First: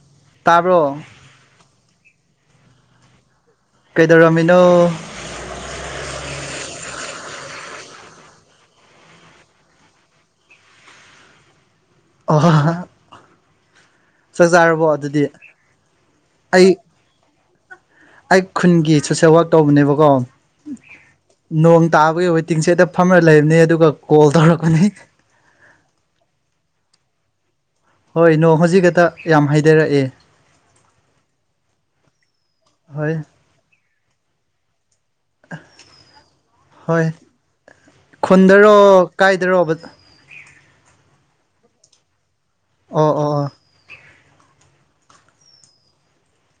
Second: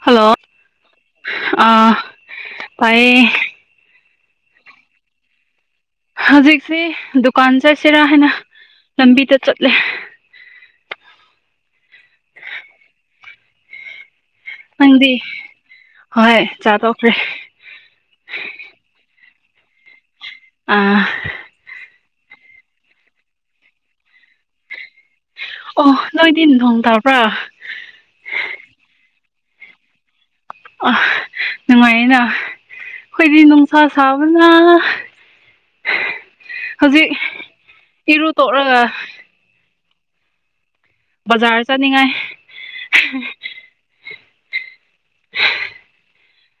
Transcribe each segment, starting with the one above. hello ꯇꯥꯕ꯭ꯔꯣ ꯑ ꯇꯥꯏꯌꯦ ꯀꯩꯗꯧꯔꯥꯝꯃꯤꯅꯣ ꯍꯧꯖꯤꯛꯁꯦ ꯗꯨꯀꯥꯟ ꯆꯠꯁꯤꯔꯥ ꯍꯥꯏꯅ ꯂꯝꯕꯤꯗ ꯆꯠꯂꯦ ꯑꯣꯍ ꯍꯥ ꯅꯪꯗꯤ ꯑꯗꯨꯗꯤ ꯍꯣꯏ ꯑꯩ ꯆꯥ ꯇꯣꯛꯈ꯭ꯔꯦ ꯑꯩ ꯈꯨꯟꯒꯤ ꯁꯣꯁꯦꯜ ꯋꯔꯛ ꯇꯧꯕꯅꯦꯕꯀꯣ ꯑꯥ ꯅꯣꯡ ꯇꯥꯕꯒꯤ ꯋꯦꯇꯤꯡꯁꯦꯠꯇ ꯐꯝꯔ ꯂꯩꯕꯅꯦ ꯑꯗꯨꯒ ꯀꯣꯜ ꯇꯧꯔꯛꯄꯅꯤ ꯑꯣ ꯅꯣꯏꯗꯤ ꯅꯣꯡ ꯇꯕ꯭ꯔꯥ ꯍꯣꯏ ꯅꯣꯡ ꯍꯧꯖꯤꯛꯀꯛꯇ ꯌꯥꯝ ꯍꯥꯏꯊꯔꯛꯑꯦ ꯑ ꯅꯨꯡꯉꯥꯏꯌꯦꯅ ꯍꯣꯏ ꯑꯩꯈꯣꯏꯗꯤ ꯅꯨꯡꯁꯥ ꯁꯥꯕꯅ ꯍꯣꯏ ꯍꯧꯖꯤꯛ ꯏꯔꯨ ꯇꯣꯛꯔꯒ ꯀꯥꯏꯗꯔꯣꯕ ꯕꯖꯥꯔ ꯆꯅꯤꯡꯉꯥꯏ ꯑꯣ ꯑꯣ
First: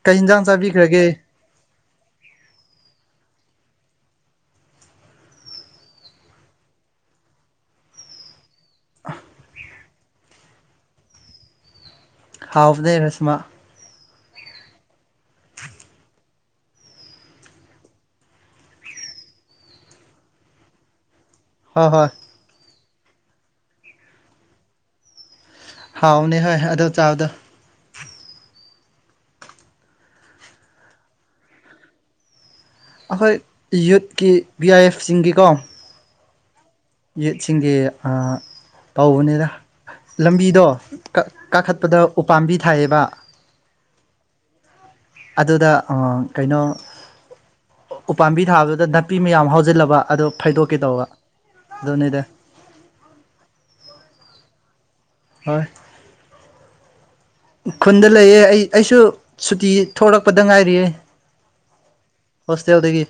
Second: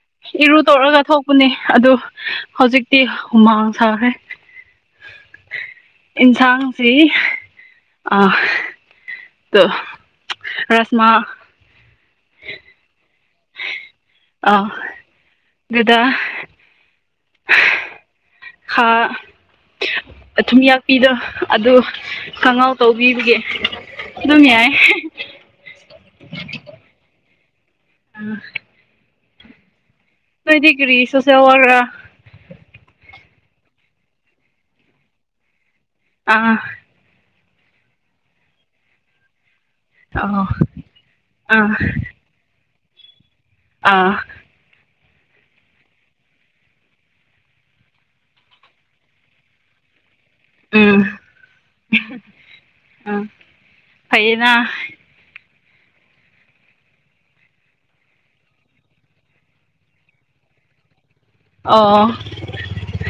ꯀꯩ ꯌꯦꯟꯖꯥꯡ ꯏꯔꯨ ꯇꯧꯔꯒ ꯆꯥꯕꯤꯈ꯭ꯔꯒꯦ ꯊꯣꯛ ꯑꯗꯨ ꯍꯧꯖꯤꯛꯇꯤ ꯍꯨꯃꯥꯡ ꯁꯥꯈ꯭ꯔꯦ ꯏꯟꯁꯥꯡꯁꯤ ꯑ ꯑ [unintelligible] ꯔꯥꯁꯃꯥ ꯍꯥꯎꯕꯅꯦ ꯔꯁꯃꯥ ꯑ ꯑꯗꯨꯗꯥ ꯍꯥ ꯑꯊꯨꯝ ꯌꯥꯛꯄꯤꯗꯣ ꯑꯗꯨ ꯍꯣꯏ ꯍꯣꯏ ꯀꯥꯡꯍꯧ ꯇꯧꯕꯤꯕꯒꯤ ꯑꯗꯨꯝ ꯌꯥꯏ ꯍꯥꯎꯅꯦ ꯍꯣꯏ ꯑꯗꯨ ꯆꯥꯕꯗꯣ ꯎꯝ ꯅꯣꯏꯗꯤ ꯀꯔꯤ ꯁꯣꯁꯦꯜ ꯋꯥꯒ꯭ꯔ ꯂ ꯑꯩꯈꯣꯏ ꯌꯨꯠꯀꯤ ꯄꯕꯤ ꯑꯥꯏ ꯑꯦꯐꯁꯤꯡꯒꯤꯀꯣ ꯑꯥ ꯌꯨꯠꯁꯤꯡꯒꯤ ꯇꯧꯕꯅꯤꯗ ꯑꯣ ꯂꯝꯕꯤꯗꯣ ꯑꯥ ꯀꯥꯈꯠꯄꯗ ꯎꯄꯥꯝꯕꯤ ꯊꯥꯏꯌꯦꯕ ꯑꯥ ꯑꯗꯨꯗ ꯀꯩꯅꯣ ꯎꯄꯥꯝꯕꯤ ꯊꯥꯕꯗꯨꯗ ꯅꯥꯄꯤ ꯃꯌꯥꯝ ꯍꯧꯖꯤꯜꯂꯕ ꯑꯗꯨ ꯐꯩꯗꯣꯛꯀꯦ ꯎꯝ ꯇꯧꯕ ꯑꯗꯨꯅꯤꯗ ꯎꯝ ꯐꯌꯦꯅꯥ ꯍꯣꯏ ꯈꯨꯟꯗ ꯂꯩꯌꯦ ꯑꯩ ꯑꯩꯁꯨ ꯁꯨꯇꯤ ꯊꯣꯛꯂꯛꯄꯗ ꯉꯥꯏꯔꯤꯑꯦ ꯑꯣ ꯍꯁ ꯌꯥꯦꯜꯗꯗꯒꯤ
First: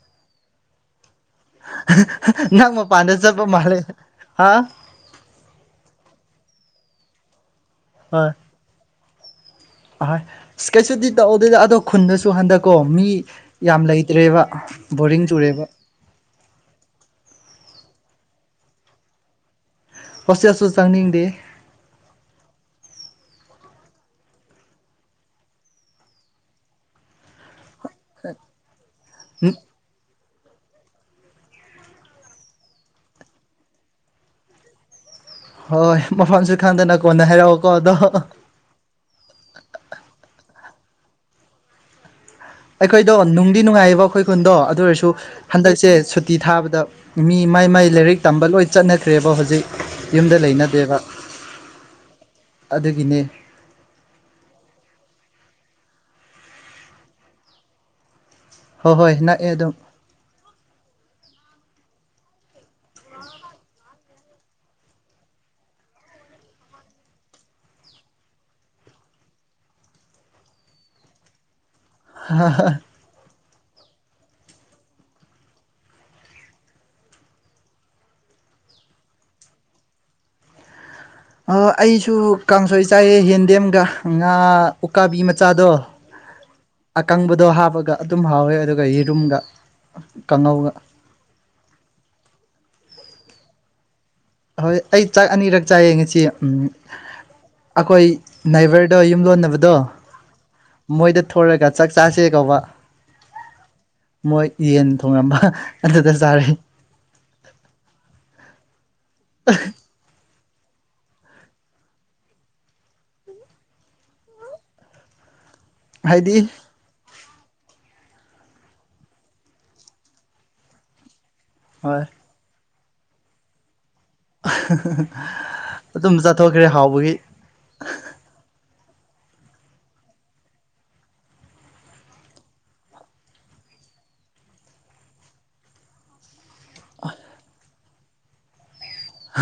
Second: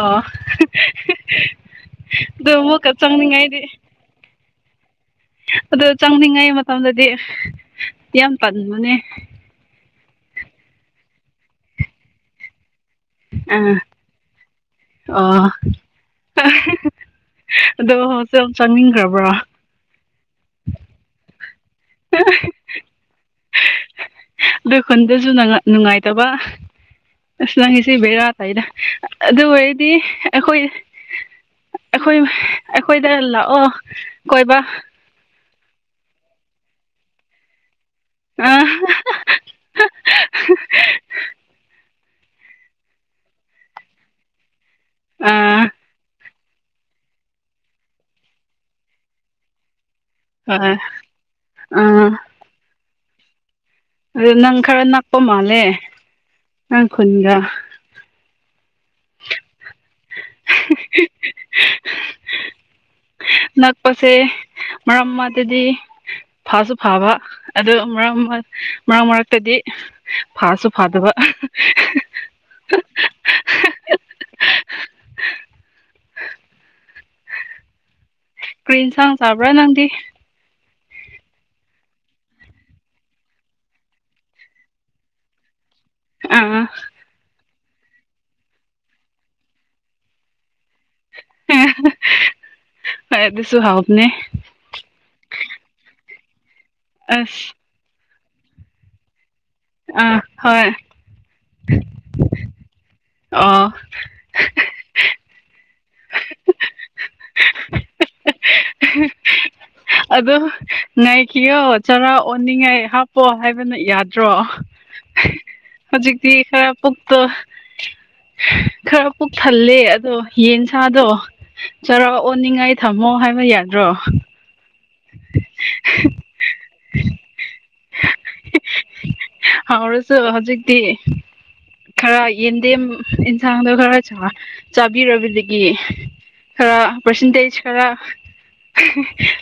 ꯑꯣ ꯑꯗꯨ ꯉ ꯃ ꯑꯃꯨꯛꯀ ꯄꯅꯦ ꯆꯄ ꯆꯪꯅꯤꯡꯉꯥꯏꯗꯤ ꯃꯥꯂꯦ ꯍꯥ ꯑꯗꯣ ꯆꯪꯅꯤꯡꯉꯩ ꯃꯇꯝꯗꯗꯤ ꯍꯣꯏ ꯌꯥꯝ ꯇꯟꯕꯅꯦ ꯑꯍꯣꯏ ꯏꯁ꯭ꯀꯦꯠꯁꯨꯗꯤ ꯇꯧꯑꯣꯗꯗ ꯑꯗꯣ ꯈꯨꯟꯗꯁꯨ ꯍꯟꯗꯛꯀꯣ ꯃꯤ ꯑꯥ ꯌꯥꯝ ꯂꯩꯇ꯭ꯔꯦꯕ ꯕꯣꯔꯤꯡ ꯑꯣ ꯆꯨꯔꯦꯕ ꯑꯗꯣ ꯍꯧꯁ ꯌꯥꯝ ꯆꯪꯅꯤꯡꯈ꯭ꯔꯕ꯭ꯔꯣ ꯍꯣꯁꯇꯦꯜꯁꯨ ꯆꯪꯅꯤꯡꯗꯦ [unintelligible] ꯑꯗꯨ ꯈꯨꯟꯗꯁꯨ ꯅꯨꯡꯉꯥꯏ ꯅꯨꯡꯉꯥꯏꯇꯕ ꯑꯁ ꯅꯪꯉꯁꯤ ꯕꯦꯔꯥ ꯇꯥꯏꯗ ꯑꯗꯨ ꯑꯣꯏꯔꯗꯤ ꯑꯩꯈꯣꯏ ꯑꯩꯈꯣꯏ ꯑꯩꯈꯣꯏꯗ ꯂꯥꯛꯑꯣ ꯀꯣꯏꯕ ꯍꯣꯏ ꯃꯐꯝꯁꯨ ꯈꯪꯗꯅ ꯀꯣꯟꯅ ꯍꯥꯏꯔꯛꯑꯣꯀꯣ ꯑꯗꯣ ꯑ ꯑꯩꯈꯣꯏꯗꯣ ꯅꯨꯡꯗꯤ ꯅꯨꯡꯉꯥꯏꯌꯦꯕ ꯑꯩꯈꯣꯏ ꯈꯨꯟꯗꯣ ꯑꯗꯨ ꯑꯣꯏꯔꯁꯨ ꯑꯥ ꯍꯟꯗꯛꯁꯦ ꯁꯨꯠ ꯇꯤ ꯊꯥꯕꯗ ꯃꯤ ꯃꯥꯏ ꯃꯥꯏ ꯂꯥꯏꯔꯤꯛ ꯇꯝꯕ ꯂꯣꯏ ꯆꯠꯅꯈ꯭ꯔꯦꯕ ꯍꯧꯖꯤꯛ ꯌꯨꯝꯗ ꯍꯣꯏ ꯂꯩꯅꯗꯦꯕ ꯑꯥ ꯑꯗꯨꯒꯤꯅꯦ ꯑꯗꯨ ꯅꯪ ꯈꯔ ꯅꯛꯄ ꯃꯥꯜꯂꯦ ꯅꯪ ꯈꯨꯟꯒ ꯍꯣꯏ ꯍꯣꯏ ꯅꯥꯛꯑꯦ ꯑꯗꯨꯝ [unintelligible] [unintelligible] ꯅꯛꯄꯁꯦ ꯃꯔꯛ ꯃꯔꯛ ꯇꯗꯤ ꯐꯥꯁꯨ ꯐꯥꯕ ꯑꯗꯨ ꯃꯔꯛ ꯃꯔꯛ ꯃꯔꯛꯇꯗꯤ ꯐꯥꯁꯨ ꯐꯥꯗꯕ [unintelligible] ꯀ꯭ꯔꯤ ꯏꯟꯁꯥꯡ ꯆꯥꯕ꯭ꯔꯥ ꯅꯪꯗꯤ ꯑꯥ ꯑꯩꯁꯨ ꯀꯥꯡꯁꯣꯏ ꯆꯥꯏꯑꯦ ꯌꯦꯟꯗꯦꯝꯒ ꯉꯥ ꯎꯀꯥꯕꯤ ꯃꯆꯥꯗꯣ ꯑꯥ ꯑꯀꯪꯕꯗꯣ ꯍꯥꯞꯄꯒ ꯑꯗꯨꯝ ꯍꯥꯎꯋꯦ ꯑꯗꯨꯒ ꯌꯦꯔꯨꯝꯒ ꯀꯥꯡꯉꯧꯒ ꯍꯣꯏ ꯑꯗꯨꯁꯨ ꯍꯥꯎꯕꯅꯦ ꯍꯣꯏ ꯑꯩ ꯆꯥꯛ ꯑꯅꯤꯔꯛ ꯆꯥꯏꯌꯦ ꯉꯁꯤ ꯎꯝ ꯑꯁ ꯑꯩꯈꯣꯏ ꯅꯥꯏꯕꯔꯗꯣ ꯌꯨꯝ ꯂꯣꯟꯅꯕ ꯑꯥ ꯍꯣꯏ ꯃꯣꯏꯗ ꯊꯣꯔꯒ ꯆꯥꯛ ꯆꯥꯁꯦ ꯀꯧꯕ ꯑꯣ ꯃꯣꯏ ꯌꯦꯟ ꯊꯣꯡꯉꯝꯕ ꯑꯗꯨꯗ ꯆꯥꯔꯦ [unintelligible] ꯑꯗꯣ ꯉꯥꯏꯈꯤꯌꯣ ꯆꯔꯥ ꯑꯣꯟꯅꯤꯡꯉꯥꯏ ꯍꯥꯞꯄꯣ ꯍꯥꯏꯕꯅ ꯌꯥꯗ꯭ꯔꯣ [unintelligible] ꯍꯧꯖꯤꯛꯇꯤ ꯈꯔ ꯄꯨꯛꯇꯣ ꯈꯔ ꯄꯨꯛ ꯊꯜꯂꯦ ꯑꯗꯣ ꯌꯦꯟ ꯁꯥꯗꯣ ꯍꯣꯏ ꯆꯔ ꯑꯣꯅꯤꯡꯉꯥꯏ ꯊꯝꯃꯣ ꯍꯥꯏꯕ ꯌꯥꯗ꯭ꯔꯣ ꯑꯗꯨꯝ ꯆꯊꯣꯛꯈ꯭ꯔꯦ ꯍꯥꯎꯕꯒꯤ ꯍꯥꯎꯔꯁꯨ ꯍꯧꯖꯤꯛꯇꯤ ꯈꯔ ꯌꯦꯟꯗꯦꯝ ꯏꯟꯁꯥꯡꯗꯣ ꯈꯔ ꯆꯥꯕꯤꯔꯕꯗꯒꯤ ꯈꯔ ꯄꯔꯁꯦꯟꯇꯦꯖ ꯈꯔ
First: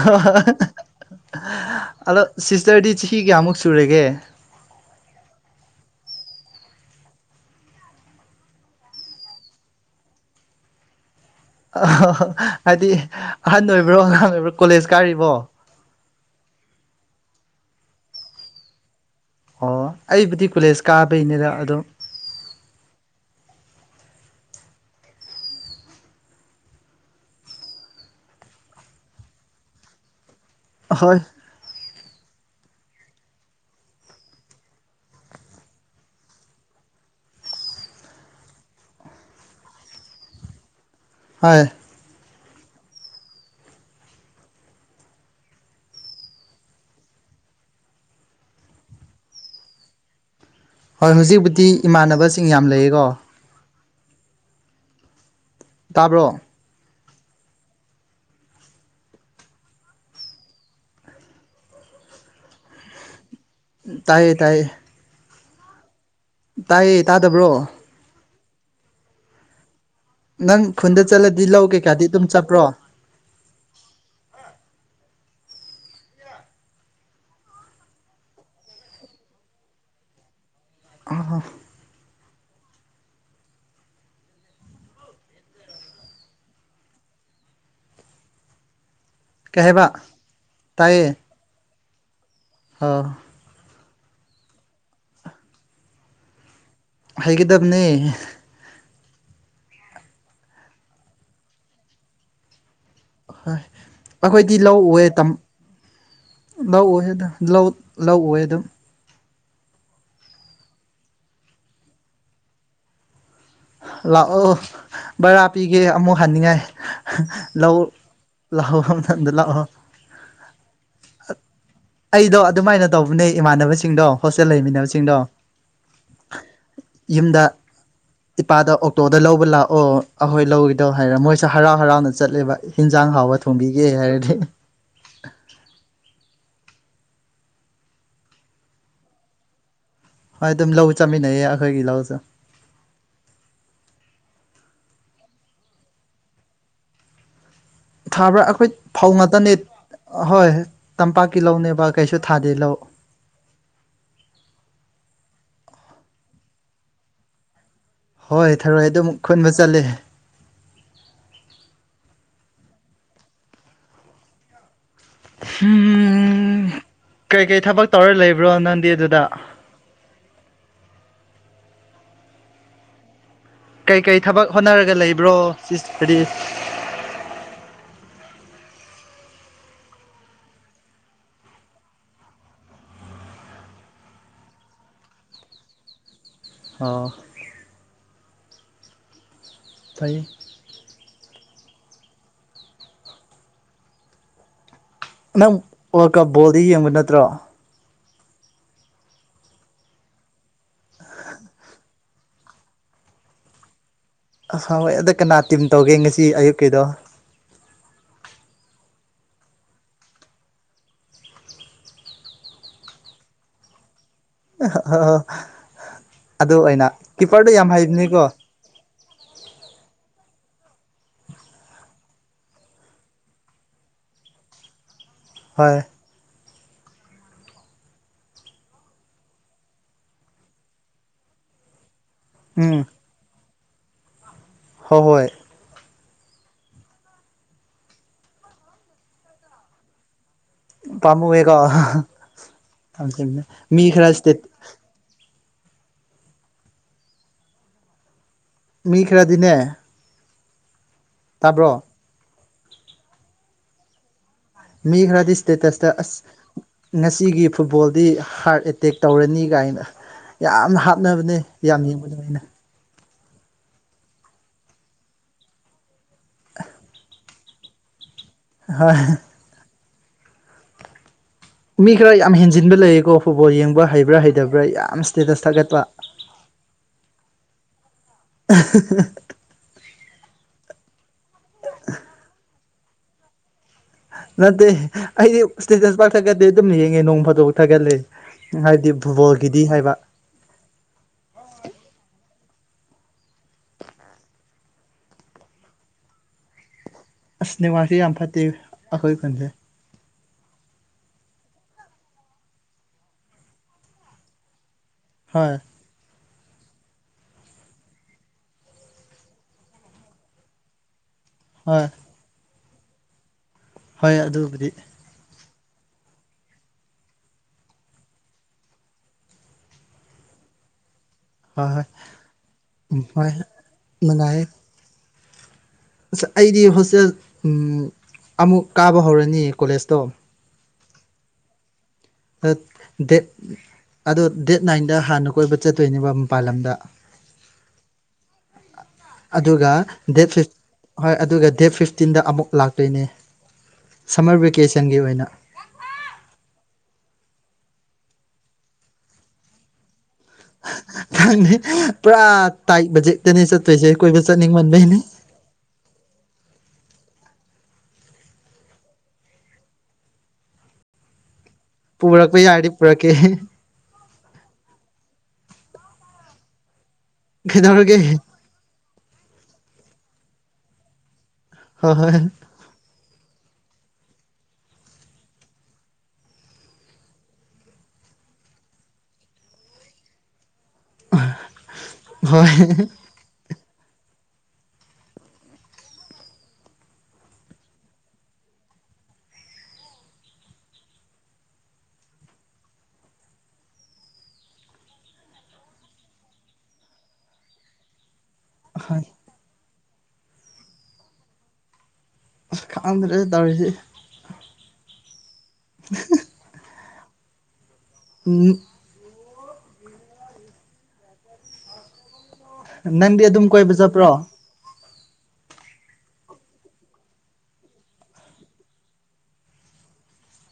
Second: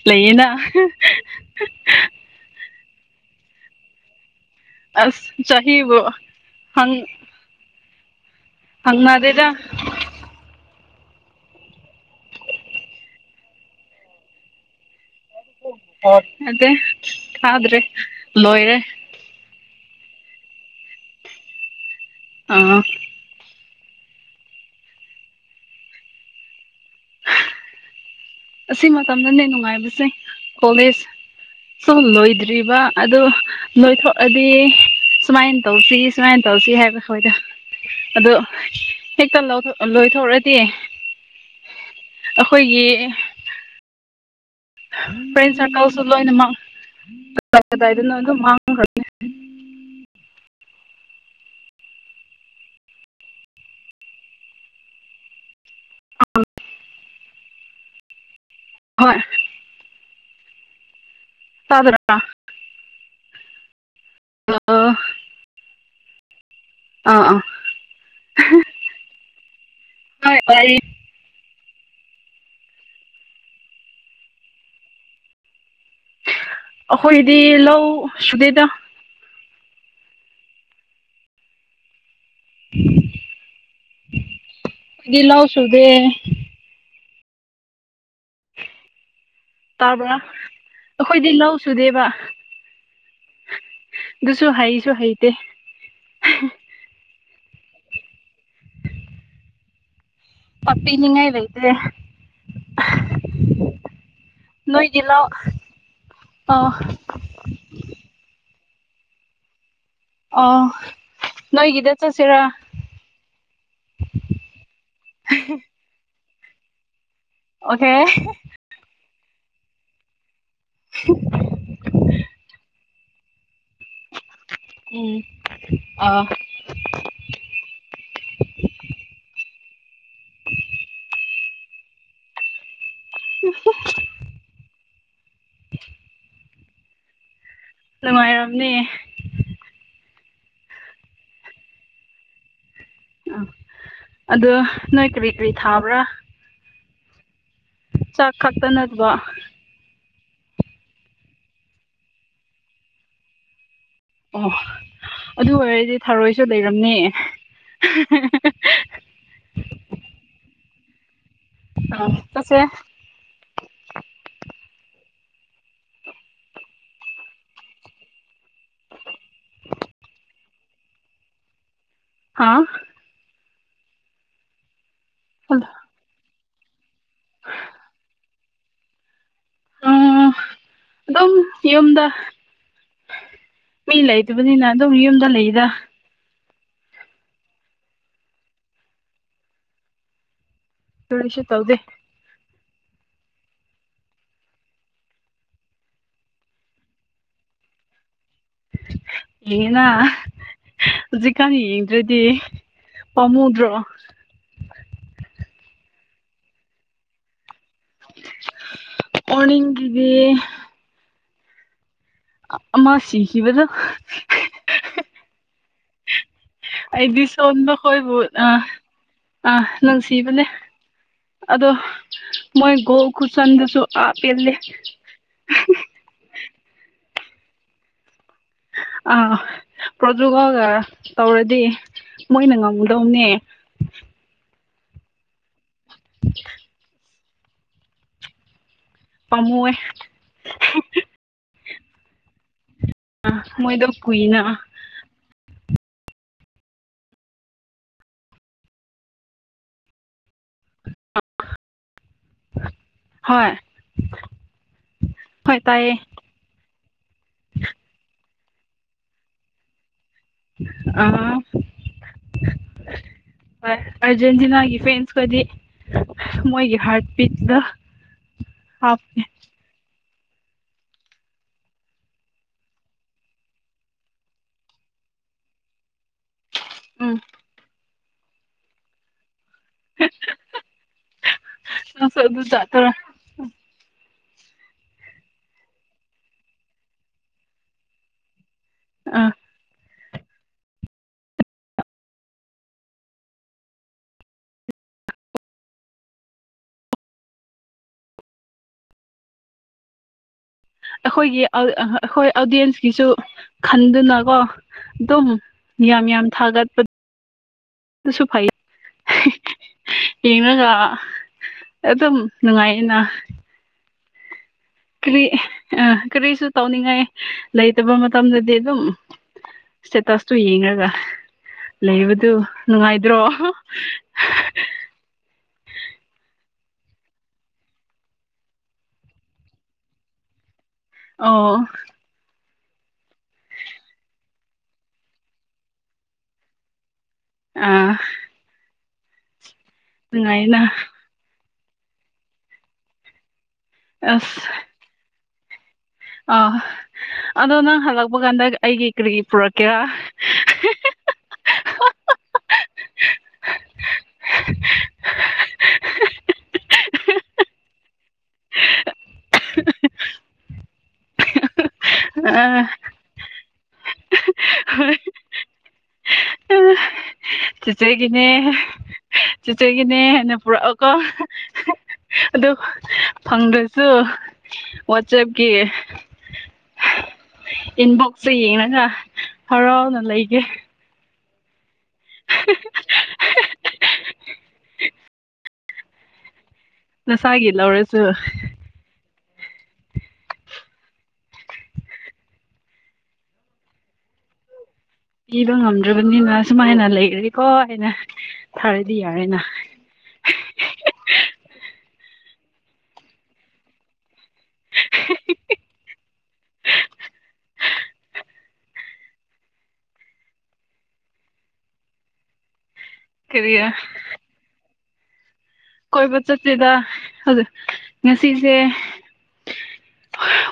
ꯂꯩꯌꯦꯅ ꯑꯗꯣ ꯁꯤꯁꯇꯔꯗꯤ ꯆꯍꯤ ꯀꯌꯥꯃꯨꯛ ꯁꯨꯔꯒꯦ ꯑꯁ ꯆꯍꯤꯕꯨ ꯍꯪ ꯍꯪꯅꯗꯦꯗ ꯑ ꯍꯥꯏꯗꯤ ꯑꯍꯟ ꯑꯣꯏꯕ꯭ꯔꯣ ꯑꯉꯥꯡ ꯑꯣꯏꯕ꯭ꯔꯣ ꯀꯣꯂꯦꯖ ꯀꯥꯔꯤꯕꯣ ꯅꯠꯇꯦ ꯀꯥꯗ꯭ꯔꯦ ꯂꯣꯏꯔꯦ ꯑꯣ ꯑꯩꯕꯨꯗꯤ ꯀꯣꯂꯦꯖ ꯀꯥꯕꯩꯅꯤꯗ ꯑꯗꯣ ꯑꯥ ꯑꯁꯤ ꯃꯇꯝꯗꯅꯦ ꯅꯨꯡꯉꯥꯏꯕꯁꯦ ꯀꯣꯂꯦꯖ ꯍꯣꯏ ꯁꯨꯝ ꯂꯣꯏꯗ꯭ꯔꯤꯕ ꯑꯗꯨ ꯅꯣꯏꯊꯣꯛꯑꯗꯤ ꯁꯨꯃꯥꯏꯅ ꯇꯧꯁꯤ ꯁꯨꯃꯥꯏꯅ ꯇꯧꯁꯤ ꯍꯥꯏꯕꯈꯣꯏꯗ ꯑꯗꯣ ꯍꯦꯛꯇ ꯂꯧꯊꯣ ꯂꯣꯏꯊꯣꯛꯑꯗꯤ ꯍꯣꯏ ꯑꯩꯈꯣꯏꯒꯤ ꯐ꯭ꯔꯦꯟ ꯁꯥꯔꯀꯜꯁꯨ ꯂꯣꯏꯅꯗꯥ ꯀꯗꯥꯏꯗꯅ ꯑꯗꯨꯝ ꯃꯥꯡꯈ꯭ꯔ ꯍꯣꯏ ꯍꯧꯖꯤꯛꯕꯨꯗꯤ ꯏꯃꯥꯟꯅꯕꯁꯤꯡ ꯌꯥꯝ ꯂꯩꯌꯦꯀꯣ ꯇꯥꯕ꯭ꯔꯣ ꯍꯣꯏ [unintelligible] ꯇꯥꯏꯌꯦ ꯇꯥꯏꯌꯦ ꯇꯥꯏꯌꯦ ꯑꯥ ꯑꯥ ꯇꯥꯗꯕ꯭ꯔꯣ ꯅꯣꯏ ꯅꯪ ꯈꯨꯟꯗ ꯆꯠꯂꯗꯤ ꯂꯧ ꯀꯩꯀꯥꯗꯤ ꯑꯗꯨꯝ ꯆꯠꯄ꯭ꯔꯣ ꯑꯩꯈꯣꯏꯗꯤ ꯂꯧ ꯁꯨꯗꯦꯗ [unintelligible] ꯑꯩ ꯂꯥꯎꯁꯨꯨꯗꯦ ꯀꯩ ꯍꯥꯏꯕ ꯇꯥꯕ꯭ꯔꯥ ꯑꯩꯈꯣꯏꯗꯤ ꯂꯧ ꯁꯨꯗꯦꯕ ꯑꯥ ꯑꯗꯨꯁꯨ ꯍꯩꯁꯨ ꯍꯩꯇꯦ ꯍꯩꯒꯗꯕꯅꯦ ꯄꯄꯤ ꯅꯤꯡꯉꯥꯏ ꯂꯩꯇꯔꯦ ꯍꯣꯏ ꯑꯩꯈꯣꯏꯗꯤ ꯂꯧ ꯎꯦ ꯑꯣ ꯂꯧꯎꯦꯗ ꯂꯧ ꯂꯧꯋꯦ ꯑꯗꯨꯝ ꯑꯣ ꯅꯣꯏꯒꯤꯗ ꯆꯠꯁꯤꯔꯥ ꯂꯥꯛꯑꯣ ꯕꯔꯥ ꯄꯤꯒꯦ ꯑꯃꯨꯛ ꯍꯅꯤꯡꯉꯥꯏ ꯂꯧ ꯑꯣꯀꯦ ꯂꯥꯛꯑꯣ ꯃꯊꯪꯗ ꯂꯥꯛꯑꯣ ꯑꯩꯗꯣ ꯑꯗꯨꯃꯥꯏꯅ ꯇꯧꯕꯅꯦ ꯏꯃꯥꯟꯅꯕꯁꯤꯡꯗꯣ ꯍꯣꯁꯇꯦꯜ ꯂꯩꯃꯤꯟꯅꯕꯁꯤꯡꯗꯣ ꯎꯝ ꯑꯥ ꯌꯨꯝꯗ ꯏꯄꯥꯗ ꯑꯣꯛꯇꯣꯗ ꯂꯧꯕ ꯂꯥꯛꯑꯣ ꯑꯩꯈꯣꯏ ꯂꯧꯒꯗꯧ ꯍꯥꯏꯔ ꯃꯣꯏꯁ ꯍꯔꯥꯎ ꯍꯔꯥꯎꯅ ꯆꯠꯂꯦꯕ ꯍꯟꯖꯥꯡ ꯍꯥꯎꯕ ꯊꯣꯡꯕꯤꯒꯦ ꯍꯥꯏꯔꯗꯤ ꯅꯨꯡꯉꯥꯏꯔꯝꯅꯦ ꯍꯣꯏ ꯑꯗꯨꯝ ꯂꯧ ꯆꯥꯃꯤꯟꯅꯩꯌꯦ ꯑꯩꯈꯣꯏꯒꯤ ꯂꯧꯁꯨ ꯑꯗꯣ ꯅꯣꯏ ꯀꯔꯤ ꯀꯔꯤ ꯊꯥꯕ꯭ꯔꯥ ꯆꯥꯛ ꯊꯥꯕ꯭ꯔꯥ ꯑꯩꯈꯣꯏ ꯈꯛꯇ ꯐꯧ ꯅꯠꯇꯕ ꯉꯥꯛꯇꯅꯦ ꯑꯍꯣꯏ ꯇꯝꯄꯥꯛꯀꯤ ꯂꯧꯅꯦꯕ ꯀꯩꯁꯨ ꯊꯥꯗꯦ ꯂꯧ ꯑꯣ ꯑꯗꯨ ꯑꯣꯏꯔꯗꯤ ꯊꯔꯣꯏꯁꯨ ꯂꯩꯔꯝꯅꯦ ꯍꯣꯏ ꯊꯧꯔꯣꯏ ꯑꯗꯨꯝ ꯈꯨꯟꯕ ꯆꯠꯂꯦ [unintelligible] ꯀꯁꯦ ꯎꯝ ꯀꯩꯀꯩ ꯊꯕꯛ ꯇꯧꯔ ꯂꯩꯕ꯭ꯔꯣ ꯅꯪꯗꯤ ꯑꯗꯨꯗ ꯍꯥꯥ ꯀꯩꯀꯩ ꯊꯕꯛ ꯍꯣꯠꯅꯔꯒ ꯂꯩꯕ꯭ꯔꯣ ꯎꯝ ꯁꯤ ꯍꯥꯗꯤ [inaudible] ꯎꯝ ꯑꯗꯨꯝ ꯌꯨꯝꯗ ꯃꯤ ꯂꯩꯇꯕꯅꯤꯅ ꯑꯗꯨꯝ ꯌꯨꯝꯗ ꯂꯩꯗ ꯑꯣ ꯇꯥꯏ ꯇꯨꯔꯁꯤ ꯇꯧꯗꯦ ꯅꯪ ꯋꯥꯜ ꯀꯞ ꯕꯣꯜꯗꯤ ꯌꯦꯡꯕ ꯅꯠꯇ꯭ꯔꯣ ꯌꯦꯉꯤꯅ ꯍꯧꯖꯤꯛꯀꯥꯟ ꯌꯦꯡꯗ꯭ꯔꯗꯤ ꯄꯥꯝꯃꯨꯗ꯭ꯔꯣ ꯑꯍ ꯍꯣꯏ ꯑꯗ ꯀꯅꯥ ꯇꯤꯝ ꯇꯧꯒꯦ ꯉꯁꯤ ꯑꯌꯨꯛꯀꯤꯗꯣ ꯃꯣꯔꯅꯤꯡꯒꯤꯗꯤ ꯑꯃ ꯁꯤꯈꯤꯕꯗꯨ ꯑꯗꯨ ꯑꯣꯏꯅ ꯑꯩꯗꯤ ꯀꯤꯄ꯭ꯔꯗꯣ ꯌꯥꯝ ꯍꯩꯕꯅꯤꯀꯣ ꯑꯥ ꯅꯨꯡꯁꯤꯕꯅꯦ ꯑꯗꯣ ꯃꯣꯏ ꯒꯣꯜ ꯈꯨꯆꯟꯗꯁꯨ ꯑꯥ ꯄꯦꯜꯂꯦ ꯍꯣꯏ ꯑꯥ ꯄ꯭ꯔꯣꯇꯨꯒꯜꯒ ꯇꯧꯔꯗꯤ ꯃꯣꯏꯅ ꯎꯝ ꯉꯝꯒꯗꯧꯅꯦ ꯍꯣ ꯍꯣꯏ [inaudible] ꯄꯃꯨꯋꯦ ꯄꯥꯃꯨꯌꯦꯀꯣ ꯃꯤ ꯃꯣꯏꯗꯣ ꯈꯔ ꯏꯁꯇꯤꯠ ꯀꯨꯏꯅ ꯃꯤ ꯈꯔꯗꯤꯅꯦ [inaudible] ꯇꯥꯕ꯭ꯔꯣ ꯍꯣꯏ ꯃꯤ ꯈꯔꯗꯤ ꯍꯣꯏ ꯏꯁꯇꯦꯇꯁꯇ ꯇꯥꯏꯌꯦ ꯉꯁꯤꯒꯤ ꯐꯨꯠꯕꯣꯜꯗꯤ ꯍꯥꯔꯠ ꯑꯦꯇꯦꯛ ꯇꯧꯔꯅꯤ ꯒꯥꯏꯅ ꯌꯥꯝ ꯍꯥꯠꯅꯕꯅꯦ ꯑꯥ ꯌꯥꯝ ꯌꯦꯡꯕ ꯗꯨꯃꯥꯏꯅ ꯑꯔꯖꯦꯟꯇꯤꯅꯥꯒꯤ ꯐꯦꯟꯁꯈꯣꯏꯗꯤ ꯃꯣꯏꯒꯤ ꯍꯥꯔꯠ ꯕꯤꯠꯗ ꯍꯣꯏ ꯃꯤ ꯈꯔ ꯌꯥꯝ ꯍꯦꯟꯖꯤꯟꯕ ꯂꯩꯌꯦꯀꯣ ꯐꯨꯠꯕꯣꯜ ꯌꯦꯡꯕ ꯍꯩꯕ꯭ꯔꯥ ꯍꯩꯇꯕ꯭ꯔꯥ ꯌꯥꯝ ꯏꯁꯇꯦꯇꯁ ꯊꯥꯒꯠꯄ ꯎꯝ [inaudible] ꯅꯪꯁ ꯑꯗꯨ ꯖꯠꯇꯔ ꯅꯠꯇꯦ ꯑꯩꯗꯤ ꯏꯁꯇꯦꯇꯁ ꯄꯥꯛ ꯊꯛꯀꯠꯇꯦ ꯑꯗꯨꯝ ꯌꯦꯡꯉꯦ ꯅꯣꯡ ꯐꯥꯗꯣꯛ ꯊꯥꯒꯠꯂꯦ ꯍꯥꯏ ꯗꯤ ꯑ ꯐꯨꯠꯕꯣꯜꯒꯤꯗꯤ ꯍꯥꯏꯕ ꯑꯁ ꯅꯦꯃꯥꯔꯁꯦ ꯌꯥꯝ ꯐꯠꯇꯦ ꯑꯩꯈꯣꯏ ꯈꯟꯁꯦ ꯑꯩꯈꯣꯏꯒꯤ ꯑꯩꯈꯣꯏ ꯑꯣꯗꯤꯌꯦꯟꯁꯀꯤꯁꯨ ꯈꯟꯗꯨꯅꯀꯣ ꯑꯗꯨꯝ ꯍꯣꯏ ꯌꯥꯝ ꯌꯥꯝ ꯊꯥꯒꯠꯄ ꯑꯗꯨꯁꯨ ꯐꯩ ꯌꯦꯅꯒ ꯍꯣꯏ ꯑꯗꯨꯝ ꯅꯨꯡꯉꯥꯏꯌꯦꯅ ꯍꯣꯏ ꯑꯗꯨꯕꯨꯗꯤ ꯀꯔꯤ ꯑ ꯀꯔꯤꯁꯨ ꯇꯧꯅꯤꯡꯉꯥꯏ ꯂꯩꯇꯕ ꯃꯇꯝꯗꯗꯤ ꯑꯗꯨꯝ ꯏꯁꯇꯦꯇꯁꯇꯣ ꯌꯦꯡꯉꯒ ꯍꯣꯏ ꯍꯣꯏ ꯂꯩꯕꯗꯨ ꯎꯝ ꯅꯨꯡꯉꯥꯏꯗ꯭ꯔꯣ ꯍꯣꯏ ꯅꯨꯡꯉꯥꯏꯌꯦ ꯑꯁ ꯑꯩꯗꯤ ꯍꯣꯁꯇꯦꯜ ꯑꯃꯨꯛ ꯀꯥꯕ ꯍꯧꯔꯅꯤ ꯀꯣꯂꯦꯖꯇꯣ ꯑꯣ [unintelligible] ꯑꯗꯣ ꯗꯦꯠ ꯅꯥꯏꯟꯗ ꯍꯥꯟꯅ ꯀꯣꯏꯕ ꯆꯠꯇꯣꯏꯅꯦꯕ ꯃꯄꯥꯟ ꯂꯝꯗ ꯑꯥ [inaudible] ꯑꯗꯨꯒ ꯗꯦꯠ ꯐꯤꯐ ꯅꯨꯡꯉꯥꯏꯅ ꯍꯣꯏ ꯑꯗꯨꯒ ꯗꯦꯠ ꯐꯤꯐꯇꯤꯟꯗ ꯑꯃꯨꯛ ꯂꯥꯛꯇꯣꯏꯅꯦ [inaudible] ꯁꯝꯃꯔ ꯕꯦꯀꯦꯁꯟꯒꯤ ꯑꯣꯏꯅ ꯑ ꯑꯗꯣ ꯅꯪ ꯍꯜꯂꯛꯄ ꯀꯥꯟꯗ ꯑꯩꯒꯤ ꯀꯔꯤ ꯄꯨꯔꯛꯀꯦꯔꯥ ꯈꯪꯗꯦ ꯄꯨꯔꯥ ꯇꯥꯏꯠ ꯕꯖꯦꯇꯅꯦ ꯆꯠꯇꯣꯏꯁꯦ ꯀꯣꯏꯕ ꯆꯠꯅꯤꯡꯃꯟꯕꯩꯅꯦ [inaudible] [unintelligible] ꯄꯨꯔꯛꯄ ꯌꯥꯔꯗꯤ ꯄꯨꯔꯛꯀꯦ ꯍꯣꯏ ꯀꯩꯗꯧꯔꯒꯦ ꯆꯤꯆꯩꯒꯤꯅꯦ ꯆꯤꯆꯩꯒꯤꯅꯦ ꯑꯅ ꯄꯨꯔꯛꯑꯀꯣ ꯍꯣꯏ ꯍꯣꯏ [unintelligible] ꯑꯗꯨ ꯐꯪꯗ꯭ꯔꯁꯨ ꯋꯥꯆꯦꯞꯀꯤ ꯏꯟꯕꯣꯛꯁꯁꯦ ꯌꯦꯡꯉꯒ ꯍꯔꯥꯎꯅ ꯂꯩꯒꯦ ꯍꯣꯏ ꯅꯁꯥꯒꯤ ꯂꯧꯔꯁꯨ ꯄꯤꯕ ꯉꯝꯗ꯭ꯔꯕꯅꯤꯅ ꯁꯨꯃꯥꯏꯅ ꯂꯩꯈ꯭ꯔꯦꯀꯣ ꯍꯥꯏꯅ ꯈꯥꯔꯗꯤ ꯍꯣꯏ ꯌꯥꯔꯦꯅ ꯑꯁ ꯈꯥꯡꯗ꯭ꯔꯦ ꯇꯧꯔꯤꯁꯤ [inaudible] ꯎ [unintelligible] ꯅꯪꯗꯤ ꯑꯗꯨꯝ ꯀꯔꯤꯔ ꯀꯣꯏꯕ ꯆꯠꯄ꯭ꯔꯣ ꯀꯣꯏꯕ ꯆꯠꯇꯦꯗ ꯉꯁꯤꯁꯦ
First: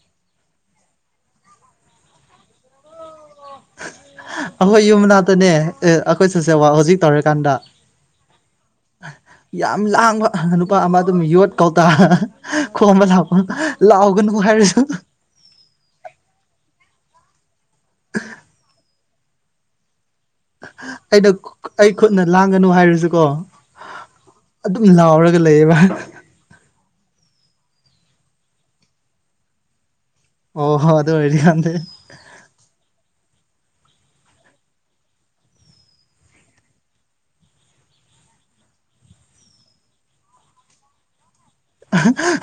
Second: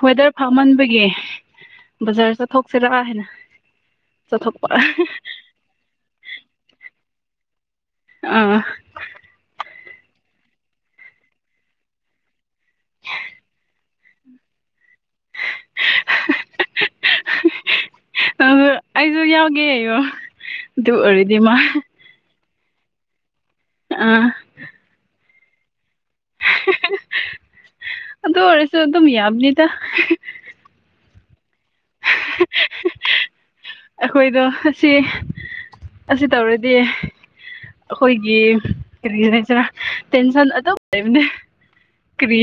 ꯋꯦꯗꯔ ꯐꯃꯟꯕꯒꯤ ꯕꯖꯥꯔ ꯆꯠꯊꯣꯛꯁꯤꯔꯥ ꯍꯥꯏꯅ ꯆꯠꯊꯣꯛꯄ ꯑꯩꯈꯣꯏ ꯌꯨꯝ ꯃꯥꯅꯥꯛꯇꯅꯦ ꯑꯩꯈꯣꯏ ꯁꯣꯁꯤꯌꯦꯜ ꯋꯥꯔꯛ ꯍꯧꯖꯤꯛ ꯇꯧꯔꯤꯀꯥꯟꯗ ꯑꯥ ꯌꯥꯝ ꯂꯥꯡꯕ ꯅꯨꯄꯥ ꯑꯃ ꯑꯗꯨꯝ ꯌꯣꯠ ꯀꯧꯇꯥ ꯈꯣꯝꯕ ꯂꯥꯛꯄ ꯂꯥꯎꯒꯅꯨꯕꯨ ꯍꯥꯏꯔꯁꯨ ꯎ [unintelligible] ꯑꯗꯨ ꯑꯩꯁꯨ ꯌꯥꯎꯒꯦ ꯑꯣ ꯑꯩꯅ ꯑꯩ ꯈꯨꯠꯅ ꯂꯥꯡꯒꯅꯨ ꯍꯥꯏꯔꯁꯨꯀꯣ ꯑꯥ ꯑꯗꯨꯝ ꯂꯥꯎꯔꯒ ꯂꯩꯌꯦꯕ ꯑꯗꯨ ꯑꯣꯏꯔꯁꯨ ꯑꯗꯨꯝ ꯌꯥꯕꯅꯤꯗ ꯑꯣ ꯍꯣ ꯑꯗꯨꯗ ꯃꯗꯤꯗꯦ [unintelligible] ꯑꯩꯈꯣꯏꯗꯣ ꯑꯁꯤ ꯑꯁꯤ ꯇꯧꯔꯗꯤ ꯑꯩꯈꯣꯏꯒꯤ ꯀꯔꯤꯒꯤ ꯍꯥꯏꯁꯔꯥ ꯇꯦꯟꯁꯟ ꯑꯗꯨ ꯂꯩꯕꯅꯦ ꯀꯔꯤ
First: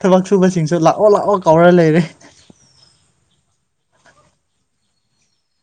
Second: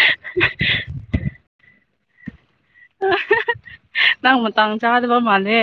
ꯊꯕꯛ ꯁꯨꯕꯁꯤꯡꯁꯨ [unintelligible] ꯂꯥꯛꯑꯣ ꯂꯥꯛꯑꯣ ꯀꯧꯔ ꯂꯩꯔꯦ [unintelligible] ꯅꯪ ꯃꯇꯥꯡ ꯆꯥꯗꯕ ꯃꯥꯜꯂꯦ